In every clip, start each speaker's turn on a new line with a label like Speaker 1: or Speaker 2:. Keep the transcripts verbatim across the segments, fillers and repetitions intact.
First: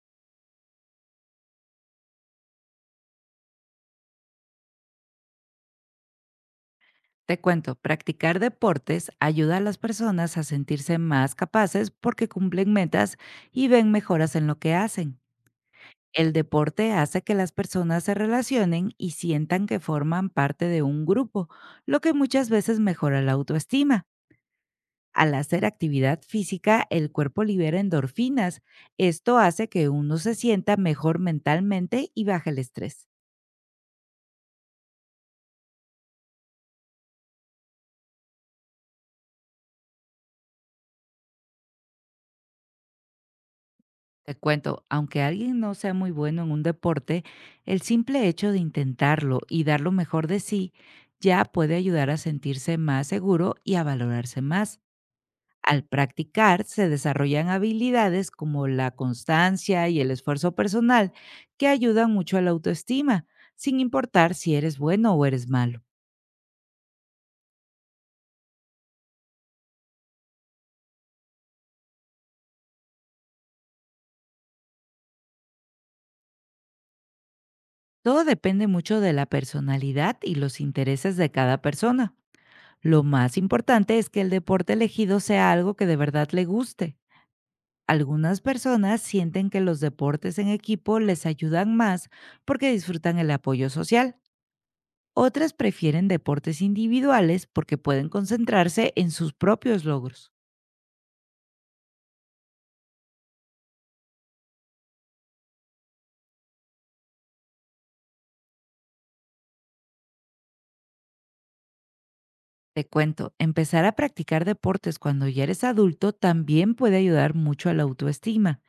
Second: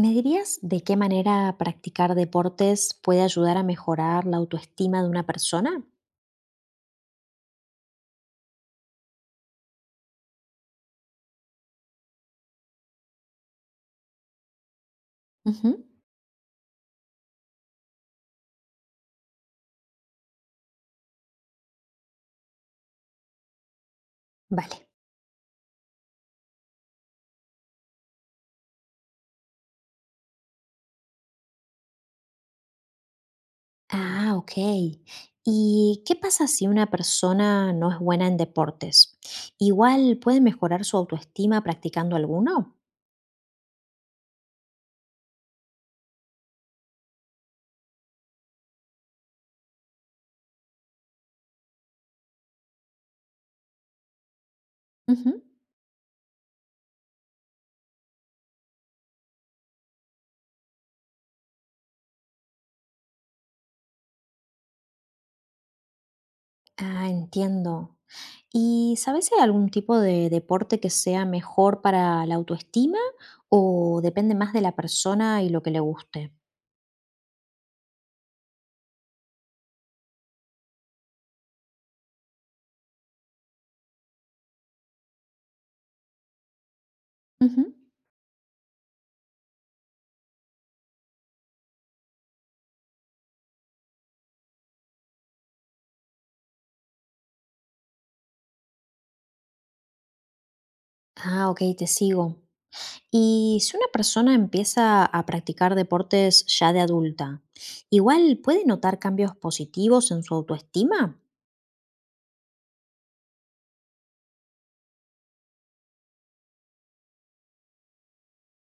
Speaker 1: ¿Me dirías de qué manera practicar deportes puede ayudar a mejorar la autoestima de una persona?
Speaker 2: Te cuento, practicar deportes ayuda a las personas a sentirse más capaces porque cumplen metas y ven mejoras en lo que hacen.
Speaker 1: Ujú.
Speaker 2: El deporte hace que las personas se relacionen y sientan que forman parte de un grupo, lo que muchas veces mejora la autoestima.
Speaker 1: Vale.
Speaker 2: Al hacer actividad física, el cuerpo libera endorfinas. Esto hace que uno se sienta mejor mentalmente y baje el estrés.
Speaker 1: Ah, ok. ¿Y qué pasa si una persona no es buena en deportes? ¿Igual puede mejorar su autoestima practicando alguno?
Speaker 2: Te cuento, aunque alguien no sea muy bueno en un deporte, el simple hecho de intentarlo y dar lo mejor de sí ya puede ayudar a sentirse más seguro y a valorarse más.
Speaker 1: Ujú.
Speaker 2: Al practicar se desarrollan habilidades como la constancia y el esfuerzo personal que ayudan mucho a la autoestima, sin importar si eres bueno o eres malo.
Speaker 1: Ah, entiendo. ¿Y sabes si hay algún tipo de deporte que sea mejor para la autoestima o depende más de la persona y lo que le guste?
Speaker 2: Todo depende mucho de la personalidad y los intereses de cada persona. Lo más importante es que el deporte elegido sea algo que de verdad le guste.
Speaker 1: Ujú.
Speaker 2: Algunas personas sienten que los deportes en equipo les ayudan más porque disfrutan el apoyo social. Otras prefieren deportes individuales porque pueden concentrarse en sus propios logros.
Speaker 1: Ah, ok, te sigo. Y si una persona empieza a practicar deportes ya de adulta, igual puede notar cambios positivos en su autoestima.
Speaker 2: Te cuento, empezar a practicar deportes cuando ya eres adulto también puede ayudar mucho a la autoestima,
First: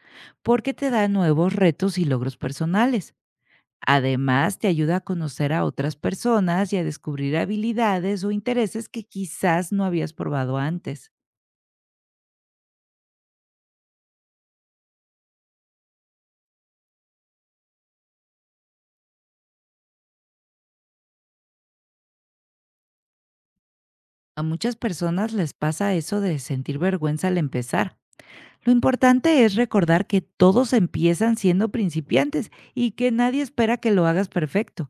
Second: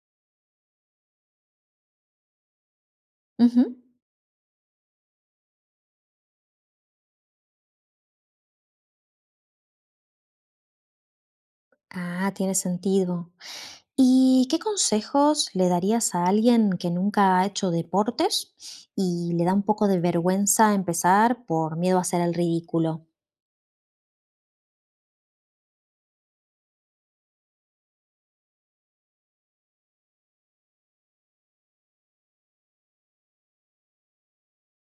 Speaker 2: porque te da nuevos retos y logros personales.
Speaker 1: Ujú.
Speaker 2: Además, te ayuda a conocer a otras personas y a descubrir habilidades o intereses que quizás no habías probado antes.
Speaker 1: Ah, tiene sentido. ¿Y qué consejos le darías a alguien que nunca ha hecho deportes y le da un poco de vergüenza empezar por miedo a hacer el ridículo?
Speaker 2: A muchas personas les pasa eso de sentir vergüenza al empezar. Lo importante es recordar que todos empiezan siendo principiantes y que nadie espera que lo hagas perfecto.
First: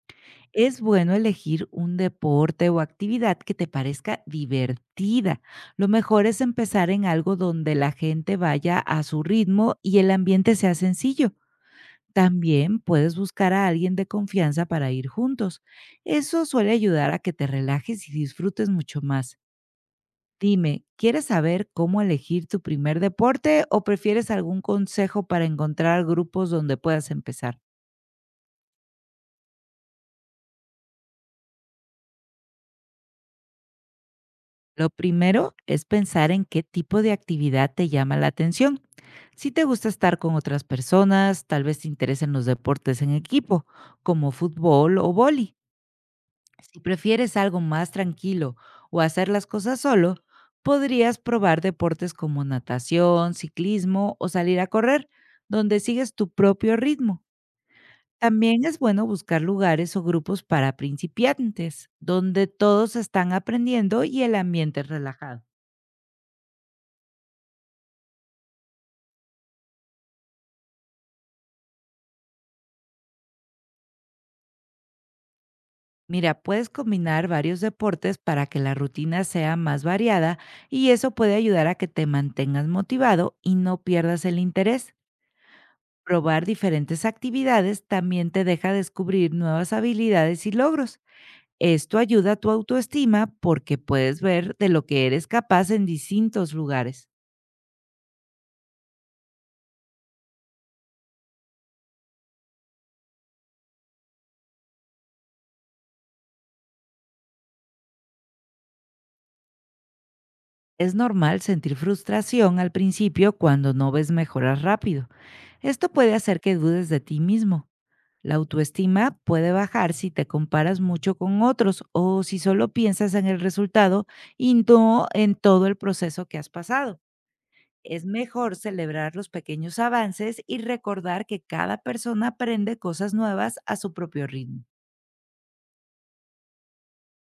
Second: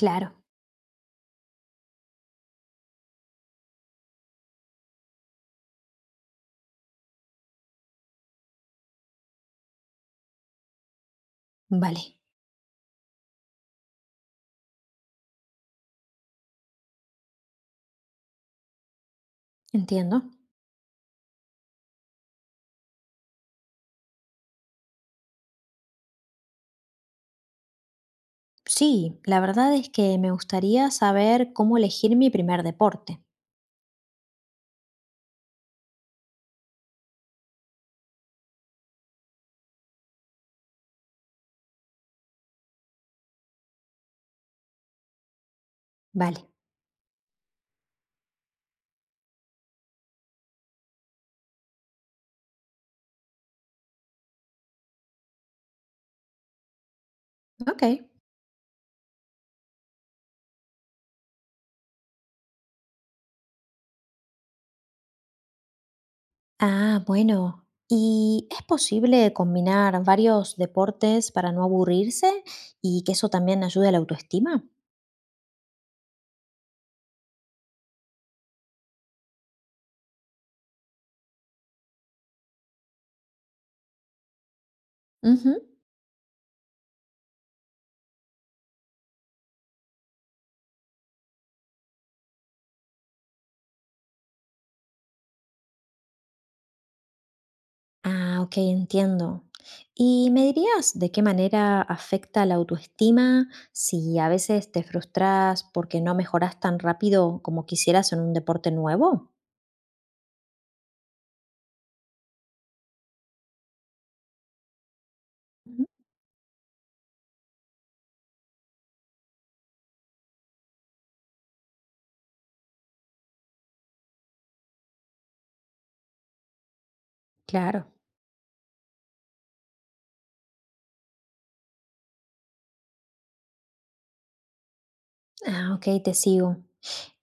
Speaker 1: Claro,
Speaker 2: Es bueno elegir un deporte o actividad que te parezca divertida. Lo mejor es empezar en algo donde la gente vaya a su ritmo y el ambiente sea sencillo.
Speaker 1: vale,
Speaker 2: También puedes buscar a alguien de confianza para ir juntos. Eso suele ayudar a que te relajes y disfrutes mucho más.
Speaker 1: entiendo.
Speaker 2: Dime, ¿quieres saber cómo elegir tu primer deporte o prefieres algún consejo para encontrar grupos donde puedas empezar?
Speaker 1: Sí, la verdad es que me gustaría saber cómo elegir mi primer deporte.
Speaker 2: Lo primero es pensar en qué tipo de actividad te llama la atención. Si te gusta estar con otras personas, tal vez te interesen los deportes en equipo, como fútbol o vóley.
Speaker 1: Vale,
Speaker 2: Si prefieres algo más tranquilo o hacer las cosas solo, podrías probar deportes como natación, ciclismo o salir a correr, donde sigues tu propio ritmo.
Speaker 1: ok.
Speaker 2: También es bueno buscar lugares o grupos para principiantes, donde todos están aprendiendo y el ambiente es relajado.
Speaker 1: Ah, bueno. ¿Y es posible combinar varios deportes para no aburrirse y que eso también ayude a la autoestima?
Speaker 2: Mira, puedes combinar varios deportes para que la rutina sea más variada y eso puede ayudar a que te mantengas motivado y no pierdas el interés.
Speaker 1: Ujú.
Speaker 2: Probar diferentes actividades también te deja descubrir nuevas habilidades y logros. Esto ayuda a tu autoestima porque puedes ver de lo que eres capaz en distintos lugares.
Speaker 1: Ah, ok, entiendo. ¿Y me dirías de qué manera afecta la autoestima si a veces te frustras porque no mejoras tan rápido como quisieras en un deporte nuevo?
Speaker 2: Es normal sentir frustración al principio cuando no ves mejoras rápido.
Speaker 1: Ujú.
Speaker 2: Esto puede hacer que dudes de ti mismo. La autoestima puede bajar si te comparas mucho con otros o si solo piensas en el resultado y no en todo el proceso que has pasado.
Speaker 1: Claro.
Speaker 2: Es mejor celebrar los pequeños avances y recordar que cada persona aprende cosas nuevas a su propio ritmo.
Speaker 1: Ah, ok, te sigo.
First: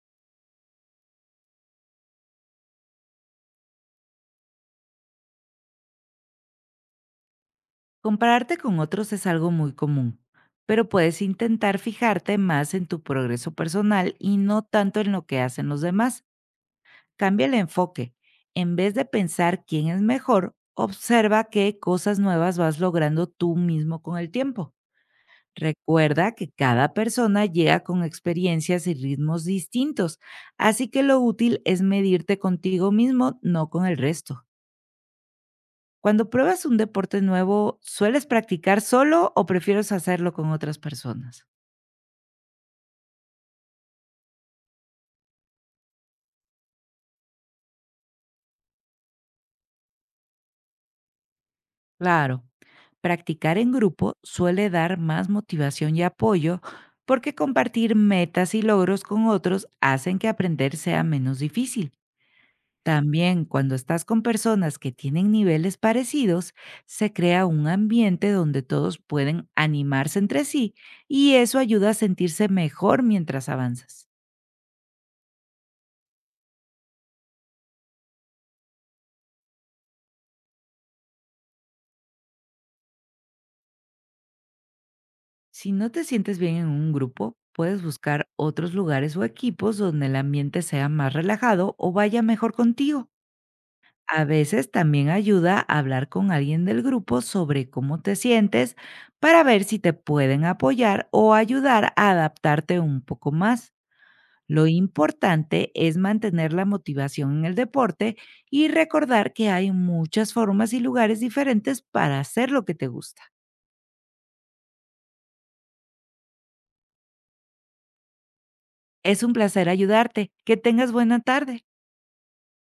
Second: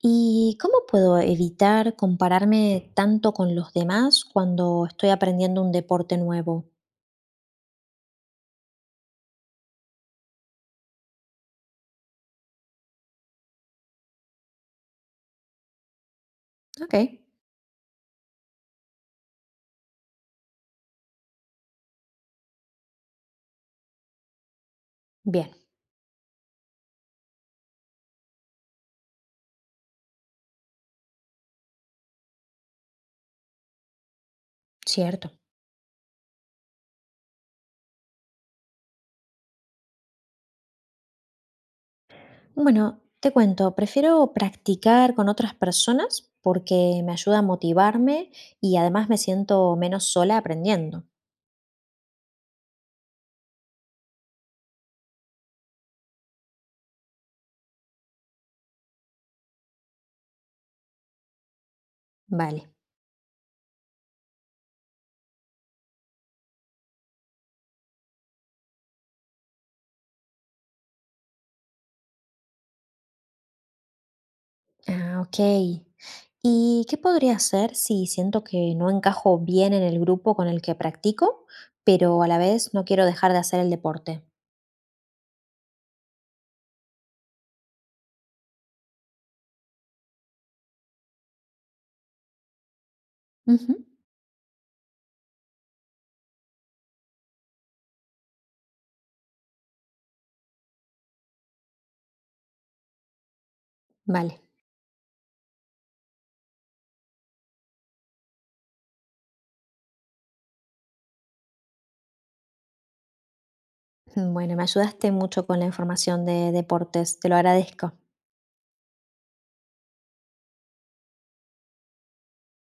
Speaker 1: ¿Y cómo puedo evitar compararme tanto con los demás cuando estoy aprendiendo un deporte nuevo?
Speaker 2: Compararte con otros es algo muy común, pero puedes intentar fijarte más en tu progreso personal y no tanto en lo que hacen los demás.
Speaker 1: Ok,
Speaker 2: Cambia el enfoque. En vez de pensar quién es mejor, observa qué cosas nuevas vas logrando tú mismo con el tiempo.
Speaker 1: bien,
Speaker 2: Recuerda que cada persona llega con experiencias y ritmos distintos, así que lo útil es medirte contigo mismo, no con el resto.
Speaker 1: cierto.
Speaker 2: Cuando pruebas un deporte nuevo, ¿sueles practicar solo o prefieres hacerlo con otras personas?
Speaker 1: Bueno, te cuento, prefiero practicar con otras personas porque me ayuda a motivarme y además me siento menos sola aprendiendo.
Speaker 2: Claro. Practicar en grupo suele dar más motivación y apoyo porque compartir metas y logros con otros hacen que aprender sea menos difícil.
Speaker 1: Vale.
Speaker 2: También cuando estás con personas que tienen niveles parecidos, se crea un ambiente donde todos pueden animarse entre sí y eso ayuda a sentirse mejor mientras avanzas.
Speaker 1: Ah, ok. ¿Y qué podría hacer si siento que no encajo bien en el grupo con el que practico, pero a la vez no quiero dejar de hacer el deporte?
Speaker 2: Si no te sientes bien en un grupo, puedes buscar otros lugares o equipos donde el ambiente sea más relajado o vaya mejor contigo.
Speaker 1: Ujú.
Speaker 2: A veces también ayuda a hablar con alguien del grupo sobre cómo te sientes para ver si te pueden apoyar o ayudar a adaptarte un poco más.
Speaker 1: Vale.
Speaker 2: Lo importante es mantener la motivación en el deporte y recordar que hay muchas formas y lugares diferentes para hacer lo que te gusta.
Speaker 1: Bueno, me ayudaste mucho con la información de deportes, te lo agradezco.
Speaker 2: Es un placer ayudarte. Que tengas buena tarde.